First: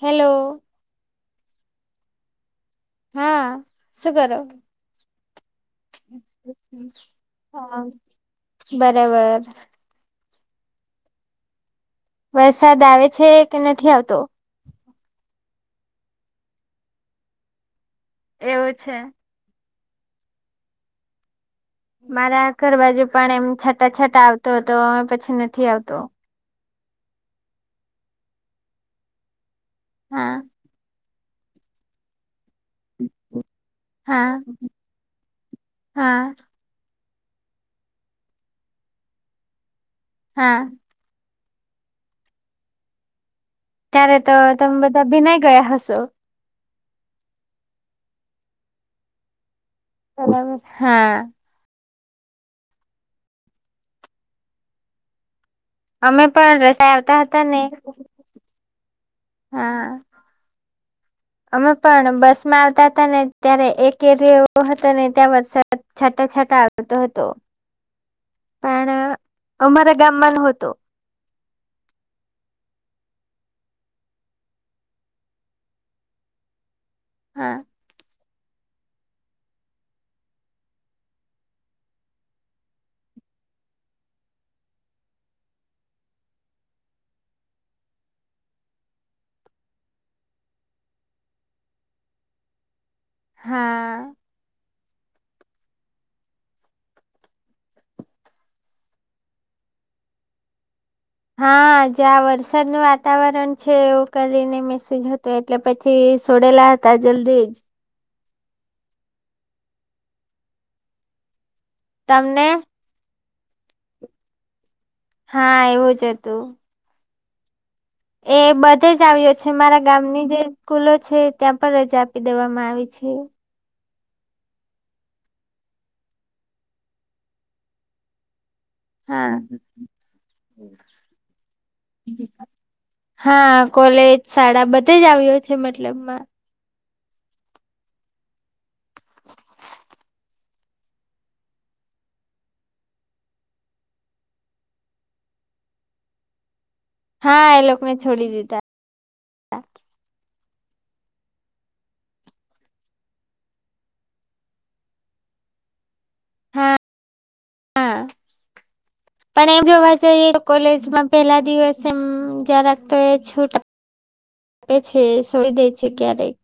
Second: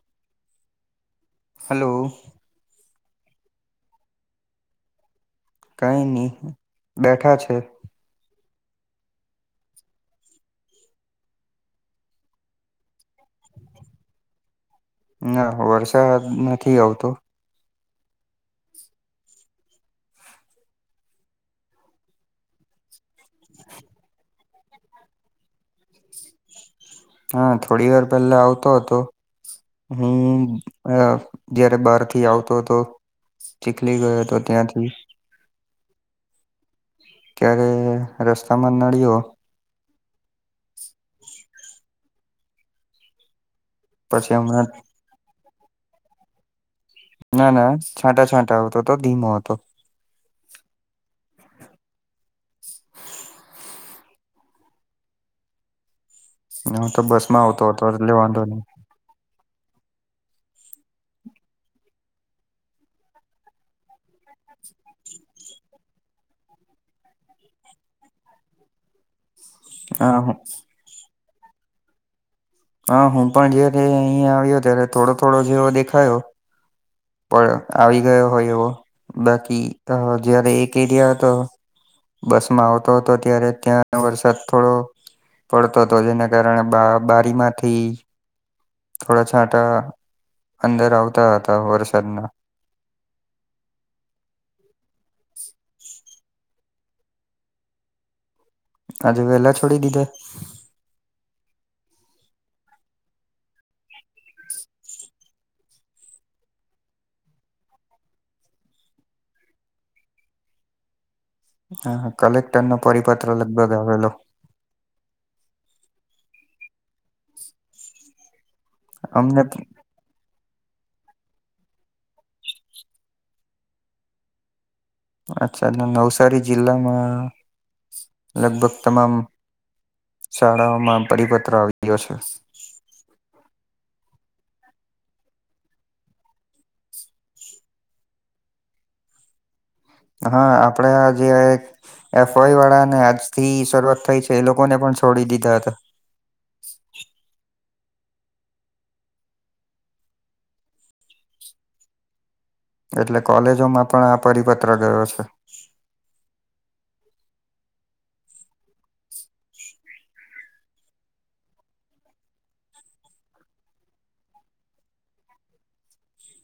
Hello, hello, હા, શું કરો? કઈ નહી બેઠા છે હા બરાબર. વરસાદ આવે છે કે નથી આવતો. ના વરસાદ નથી આવતો. એવું છે. મારા ઘર બાજુ પણ એમ છાટા-છાટા આવતો હતો. હવે પછી નથી આવતો. હા, થોડી વાર પહેલા આવતો હતો. હા હું અહ જયારે બહાર થી આવતો હતો. ચીખલી ગયો હા હતો ત્યાંથી. હા. ત્યારે રસ્તામાં નળ્યો. હા. ત્યારે તો પછી હમણાં તમે બધા ભીનાય ગયા હશો? ના-ના છાંટા-છાંટા આવતો તો ધીમો હતો. હાલો હા, [inaudible] અમે પણ હું રસાએ આવતા બસ માં હતા ને આવતો હતો એટલે તો વાંધો ની. હા. અમે પણ બસ માં આવતા હતા ને ત્યારે એક એરિયો એવો હતો ને ત્યાં વરસાદ છાંટા-છાંટ આવતો હતો. પણ [inaudible] અમારા ગામમાં હા નો હતો. હા, હું પણ જયારે અહીયા આવ્યો ત્યારે થોડો-થોડો જેવો દેખાયો. પણ હા આવી ગયો હોય એવો બાકી અહ જયારે એક એરિયા હતો. બસ માં આવતો હતો ત્યારે ત્યાંરે વરસાદ થોડો પડતો હતો જેને કારણે બારીમાંથી થોડા છાંટા અંદર આવતા હતા વરસાદના. હા. આજે વેલા છોડી દીધા? હા, આજે આ વરસાદનું વાતાવરણ છે એવું કરીને મેસજ હતો એ ટલે પછી છોડેલા હતા જલ્દીજ. હા, તમને કલેક્ટરનો પરિપત્ર લગભગ આવેલો. હા એવું જ હતું. એ બધે જ આવ્યો અમને છે મારા ગામની જે સ્કૂલો છે ત્યાં પણ રજા આપી દેવામાં આવી છે. અચ્છા નવસારી જિલ્લામાં લગભગ તમામ હા શાળાઓમાં પરિપત્ર આવી ગિયો છે. હા, કોલેજ, શાળા બધે જ આવ્યો છે મતલબમાં. હા આપડે આ જે એક એફઆઈવાળાને આજથી શરૂઆત થઈ છે એ લોકોને પણ છોડી દીધા હતા. હા એ લોકોને છોડી દીધા. એટલે કોલેજોમાં પણ આ પરિપત્ર ગયો છે. હા હા [inaudible] પણ એમ જોવા જોઈએ તો કોલેજમાં પેલા દિવસે એમ જરાક તો એ છૂ ટે છે છોડી દેઈ છે ક્યારેક.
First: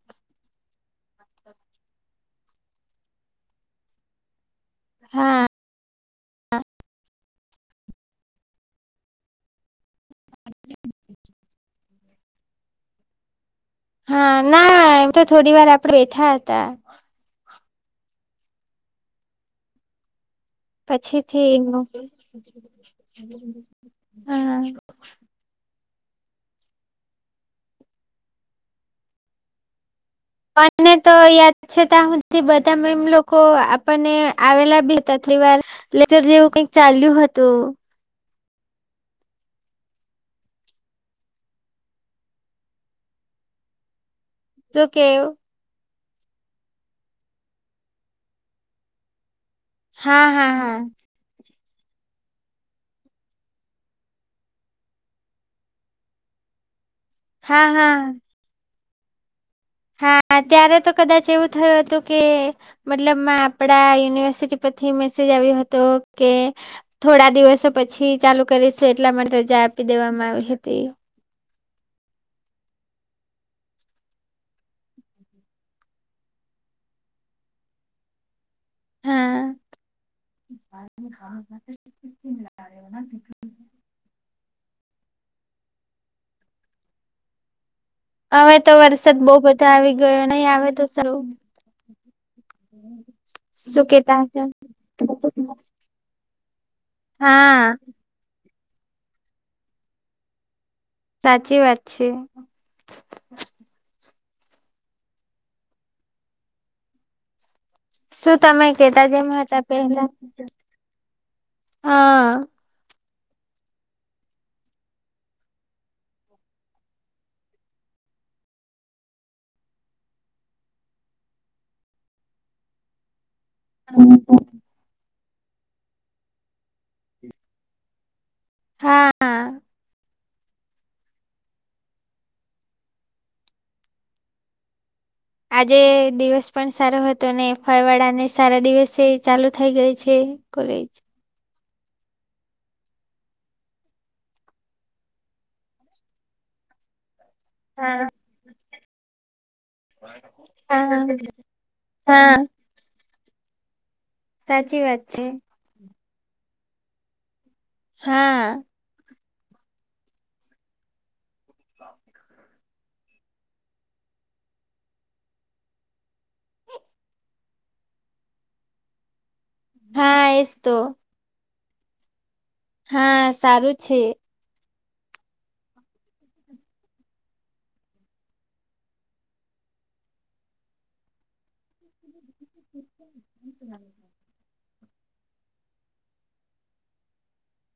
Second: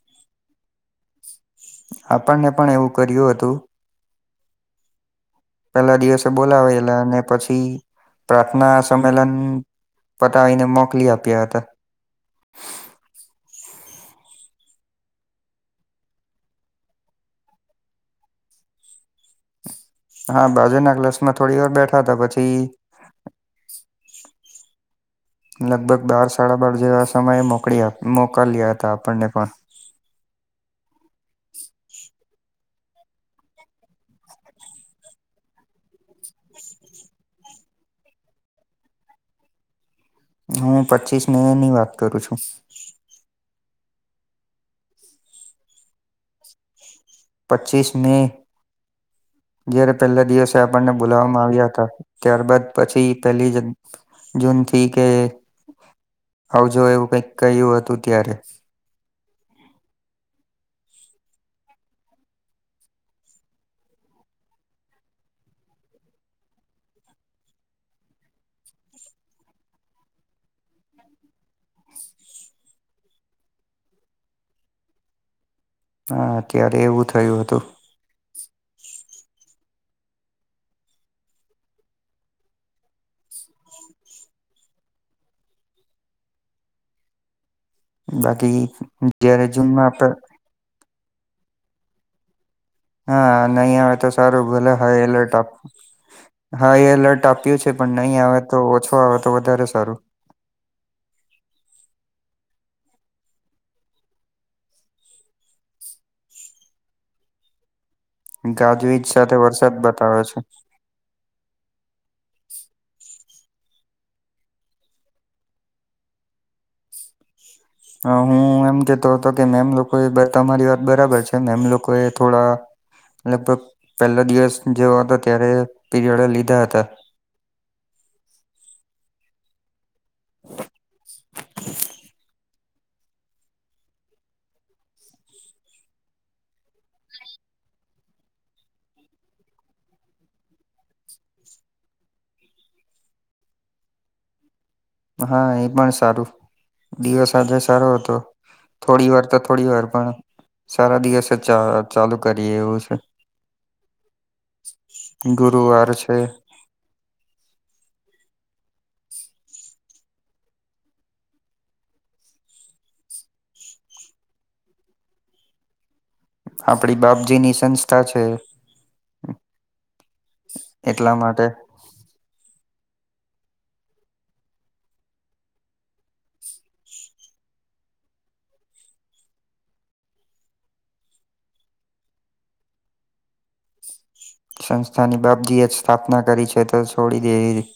આપણને પણ એવું કર્યું હતું હા. પેલા દિવસે બોલાવેલા અને પછી પ્રાર્થના સંમેલન પતાવીને મોકલી આપ્યા હતા. હા ના એમ તો થોડીવાર આપડે બેઠા હતા. હા બાજુના ક્લાસમાં પછીથી થોડીવાર બેઠાં હતા પછી હા. લગભગ બાર સાડા બાર જેવા સમયે મોકડી મોકલ્યા હતા આપણને પણ. મને તો યાદ છે તા હુંધી બધા મેમ લોકો આપણને આવેલા ભી તેટલીવાર લેચર જેવું કઈક ચાલ્યું હતું. હું પચીસ મેની વાત કરું છું. શું કેવ? પચીસ મે જયારે પહેલા હા હા દિવસે હા આપણને બોલાવવામાં આવ્યા હતા ત્યારબાદ પછી પહેલી જ જૂનથી કે આવજો એવું કઈક હા કહ્યું હતું ત્યારે. હા ત્યારે તો કદાચ એવું થયું હતું કે, મતલબમાં આપડા યુનિવર્સિટી પરથી મેસેજ આવ્યો હતો કે, થોડા દિવસો પછી ચાલુ કરીશું એટલા માટે રજા આપી દેવામાં આવી હતી. હા, ત્યારે એવું થયું હતું. હા [inaudible] હવે બાકી તો વરસાદ બોવ જયારે બધો આવી જૂનમાં ગયો, નહી આવે તો સારું. હા નહી શું આવે તો કેતા સારું હતા ભલે હાઈ એલર્ટ આપ હાઈ એલર્ટ આપ્યું હા છે પણ નહીં આવે તો ઓછો આવે તો વધારે સારું. સાચી વાત છે. શું તમે ગાજવીજ કેતા જેમ સાથે હતા વરસાદ પહેલા બતાવે છે હ. અ હું એમ કેતો હતો કે મેમ લોકો એ બ તમારી વાત બરાબર છે મેમ લોકો એ થોડા લગભગ પહેલા દિવસ જેવો હતો ત્યારે પીરિયડો લીધાં હતા. હા. [inaudible] આજે દિવસ પણ સારો હતો ને ફાઈ વાડા ને સારા દિવસે ચાલુ થઇ ગઈ છે. કોલેજ હા એ પણ સારું દિવસ આજે સારો હા હતો થોડી વાર તો થોડી વાર પણ હા સારા દિવસે ચા ચાલુ હા કરીએ એવું છે. સાચી વાત છે ગુરુવાર છે. હા [inaudible] આપડી બાપજી ની સંસ્થા છે. હા એસ તો એટલા માટે હા સારું છે. [inaudible] [inaudible] સંસ્થાની બાપજીએ જ સ્થાપના કરી છે તો છોડી દેવી.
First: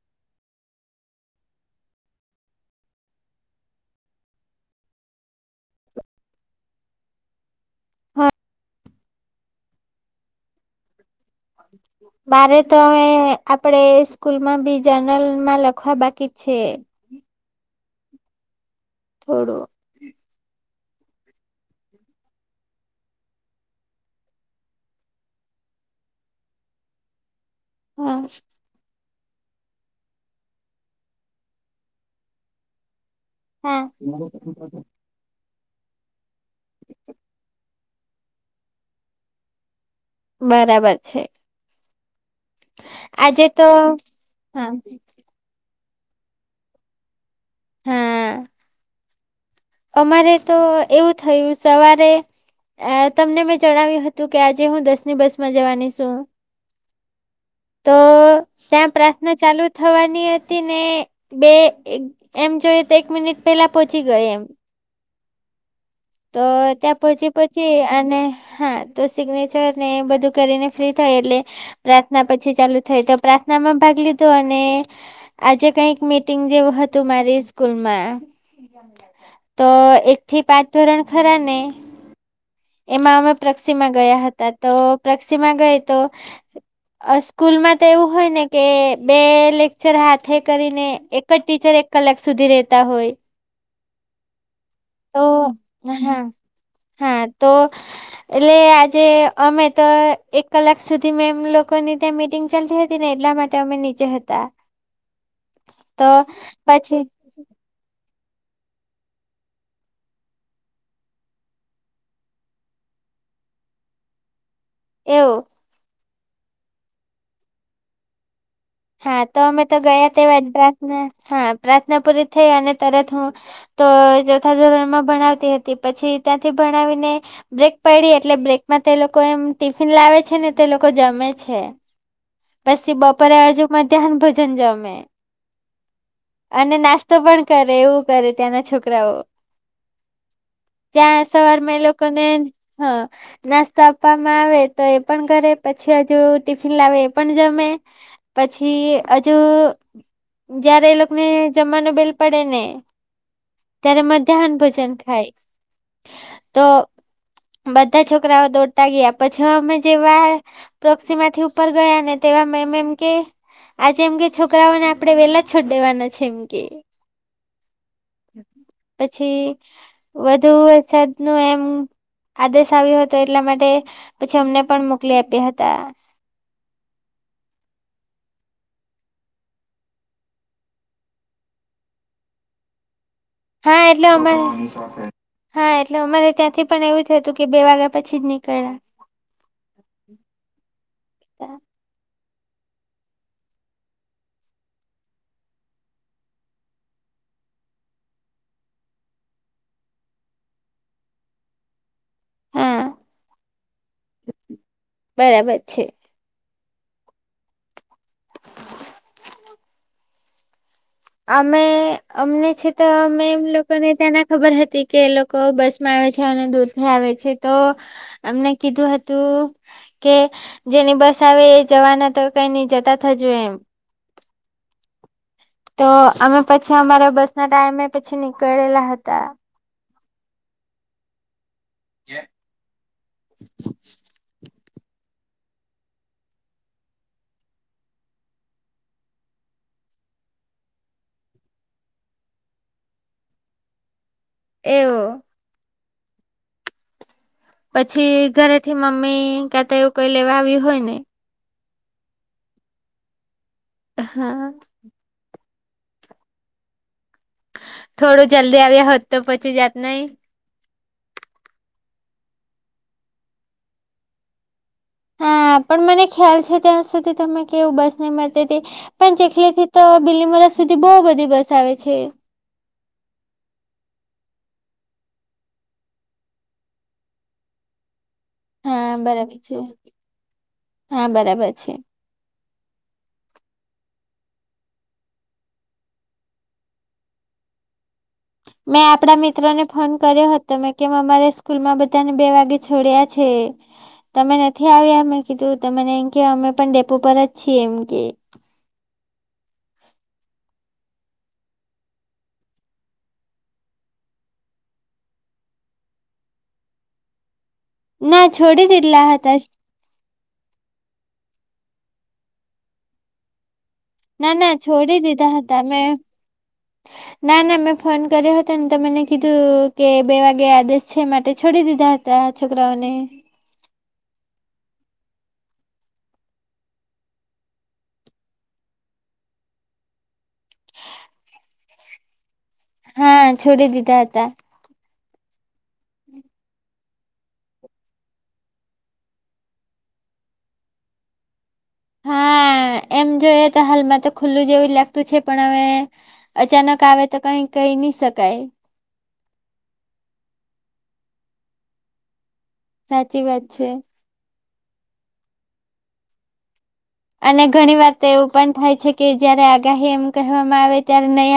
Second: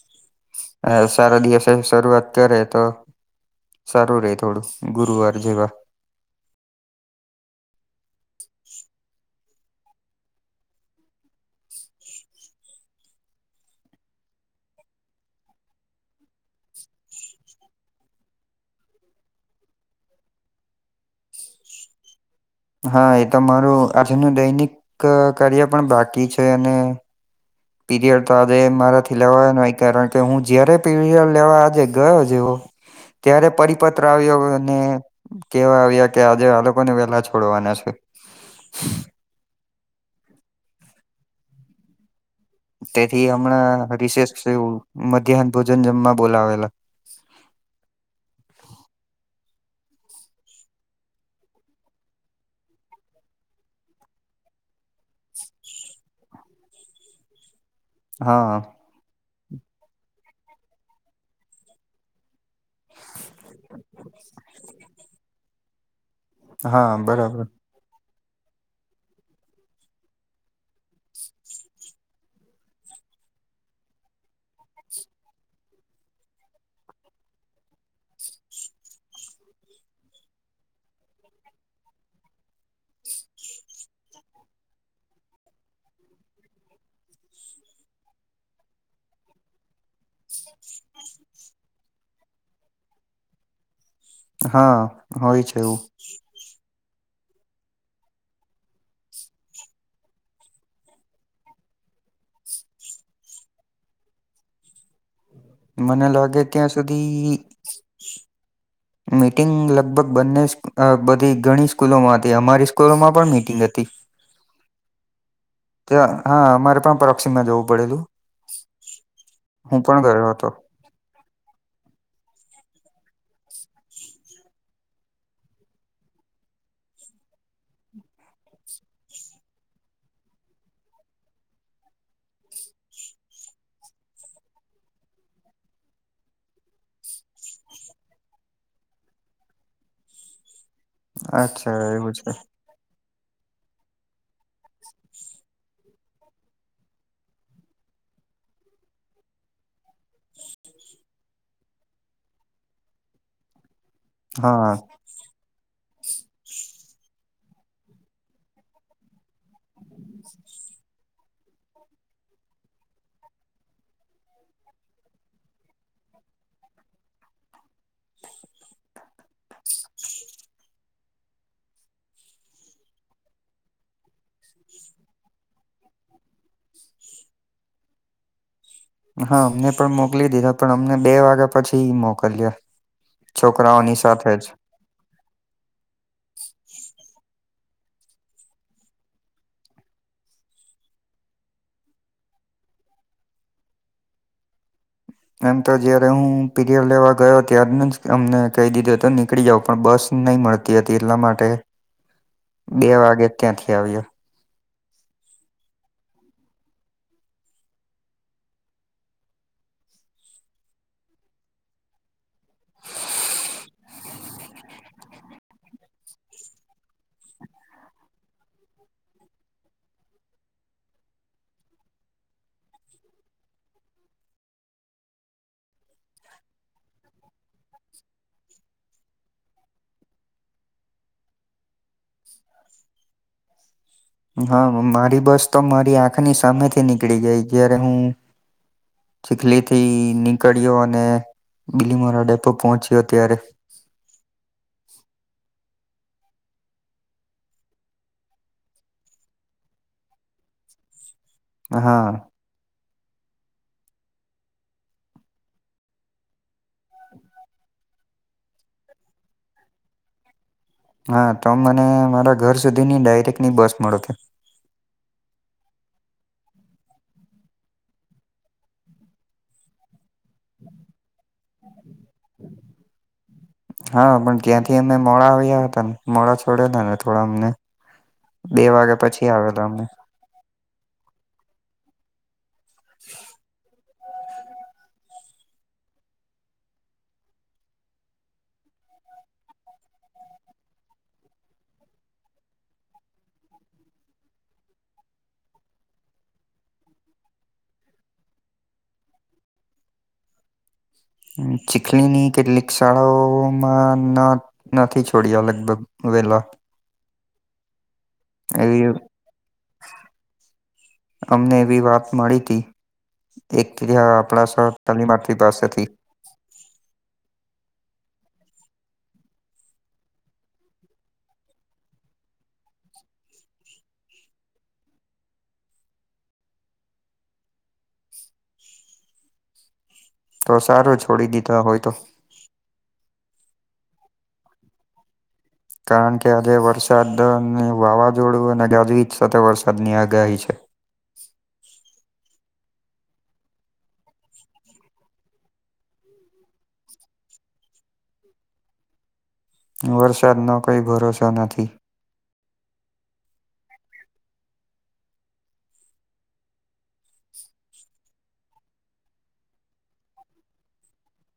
અ સારા દિવસે શરૂઆત કરે તો સારું રહેે થોડું ગુરુવાર જેવા. [inaudible] મારે તો હવે આપડે સ્કૂલમાં બીજા નલમાં લખવા બાકી છે. થોડું હા એ તો મારું આજનું દૈનિક ક કાર્ય પણ બાકી છે અને હા પીરિયડ તો આજે મારાથી લેવાયો નહીં કારણ કે હું જયારે પીરિયડ લેવા આજે ગયો જેવો ત્યારે હા પરિપત્ર આવ્યો અને કેવા આવ્યા કે આજે આ લોકોને વેલા છોડવાના છે. [inaudible] બરાબર છે. તેથી આજે તો હમણાં રિષેશ સે હા એવું મધ્યાહન ભોજન જમવા બોલાવેલા હા અમારે તો એવું થયું સવારે અ તમને મેં જણાવ્યું હતું કે આજે હું દસની બસમાં જવાની છું. તો હા ત્યાં પ્રાર્થના ચાલુ થવાની હતી ને બે એમ જોઈએ તો એક મિનિટ પેલા પહોંચી ગઈ એમ તો હા ત્યાં પોચી બરાબર પછી અને હા તો સિગ્નેચર ને બધું કરીને ફ્રી થાય એટલે પ્રાર્થના પછી ચાલુ થઈ તો પ્રાર્થનામાં ભાગ લીધો અને આજે કઈક મીટિંગ જેવું હતું મારી સ્કૂલમાં [inaudible] તો એક થી પાંચ ધોરણ ખરા ને એમાં અમે પ્રક્ષીમાં ગયા હતા તો પ્રક્ષીમાં ગઈ તો સ્કૂલમાં તો એવું હોય ને કે બે લેક્ચર હાથે કરીને એક જ ટીચર કલાક સુધી રહેતા હોય. હા તો હા ઈજ કેવું હા હા તો એટલે આજે અમે તો એક કલાક સુધી મે એમ લોકોની ત્યાં મીટિંગ ચાલતી હતી ને એટલા માટે અમે નીચે હતા. મને તો લાગે ત્યાં પછી સુધી મીટિંગ લગભગ બંને બધી ઘણી સ્કૂલોમાં હતી, અમારી સ્કૂલોમાં પણ મીટિંગ હતી. એવુ ત્યાં હા અમારે પણ પરોક્ક્ષિમાં જવું પડેલું. હા તો અમે તો હું પણ ગયા ગયો તેવા જ હતો પ્રાર્થના હા પ્રાર્થના પૂરી થઈ અને તરત હું તો ચોથા ધોરણમાં ભણાવતી હતી પછી ત્યાંથી ભણાવીને બ્રેક પડી એટલે બ્રેકમાં તે લોકો એમ ટિફિન લાવે છે ને તે લોકો જમે છે. પછી બપોરે હજુ મધ્યાહન ભોજન જમે. અને નાસ્તો પણ કરે એવું કરે ત્યાંના છોકરાઓ [inaudible] ત્યાં અચ્છા સવારમાં એ એવું લોકોને છે હ નાસ્તો આપવામાં આવે તો એ પણ કરે પછી હજુ ટિફિન લાવે એ પણ જમે પછી હજુ જયારે એ લોકોને જમવાનું બેલ પડે ને ત્યારે મધ્યાહન હા ભોજન ખાય તો બધા છોકરાઓ દોડતા ગયા પછી અમે જેવા પ્રોકસી માથી ઉપર ગયા ને તેવા નેમ એમ કેય આજે એમ કે છોકરાઓને આપણેે વેલા છોડ દેવાના છે એમ કેય પછી વધુ વરસાદનું એમ આદેશ આવ્યો હતો એટલા માટે પછી અમને પણ મોકલી આપ્યા હતા. હા અમને પણ મોકલી દીધા પણ અમને બે વાગ્યા પછી મોકલ્યા હા છોકરાઓની એટલે અમે સાથે જ હા એટલે અમારે ત્યાંથી પણ એવું થય હતું કે બે વાગ્યા પછી જ નીકળ્યા. હતા. એમ તો જય્યારે હું પીરયડ લેવા ગયો ત્યારનું જ અમને કહી દીધું તો નીકળી જાઉં પણ બસ નય મળતી હતી એટલા માટે બે હા વાગે ત્યાંથી આવ્યો. બરાબર છે. અમે અમને છે તો મેમ લોકોને ત્યાના ખબર હતી કે લોકો લોકો બસમાં આવે છે અને દૂર થી આવે છે તો એમને કીધું હતું કે જેની બસ આવે એ જવાના તો કઈ નઈ જતા થજો એમ. તો અમે પછી અમારા બસ ના ટાઈમે પછી નીકળેલા હતા. [inaudible] હા મારી બસ તો મારી આંખની સામેથી નીકળી ગઈ જ્યારે હું ચીખલી થી નીકળ્યો અને બીલીમોરા ડેપો પહોંચ્યો ત્યારે એવું પછી ઘરેથી મમ્મી ક્યાં તો એવું કોઈ લેવા આવ્યું હોય ને. હા. હા. થોડું જલ્દી આવ્યા હોત તો પહોંચી જાત નય. હા તો મને મારા ઘર સુધી ની ડાયરેક્ટ ની બસ મળતે. હા પણ મને ખ્યાલ છે ત્યાં સુધી તમે કેવું બસ નહી મળતી હતી પણ ચીખલીથી તો બીલીમોરા સુધી બો બધી બસ આવે છે. હા પણ ત્યાંથી અમે મોડા આવ્યા હતા ને મોડા છોડેલા ને થોડા અમને બે હા વાગ્યા પછી બરાબર છે આવેલા અમે હા બરાબર છે. [inaudible] મેં આપડા મિત્રો ને ફોન કર્યો હતો મે કેમ અમારા સ્કૂલમાં બધાને બે વાગે છોડ્યા છે. તમે નથી આવ્યા અમે કીધું તો મને એમ કે અમે પણ ડેપો પર જ છીએ એમ કે. ચીખલીની કેટલીક શાળાઓમાં નથી છોડ્યા લગભગ વેલા. ના છોડી એવી દીધેલા હતા જ અમને એવી વાત મળીતી એક અહ ના આપણા ના સર છોડી દીધા તાલીમાર્થી હતા પાસેથી. મેં ના ના મેં ફોન કર્યો હતો ને તો મને કીધું કે બે વાગે આદેશ છે માટે છોડી દીધા હતાં છોકરાઓને. તો સારું છોડી દીધા હોય તો. હા, છોડી દીધા હતા. કારણ કે આજે વરસાદ અને વાવાઝોડું અને ગાજવીજ સાથે વરસાદની આગાહી છે. [inaudible] હા એમ જોઈએ તો હાલમાં તો ખુલ્લું જેવું લાગતું છે પણ હવે અચાનક આવે તો કઈ કહી ની શકાય. વરસાદનો કોઈ ભરોસો નથી. સાચી વાત છે. અને ઘણીવાર તો એવું પણ થાય છે કે જયારે આગાહી એમ કહેવામાં આવે ત્યારે નઈ આ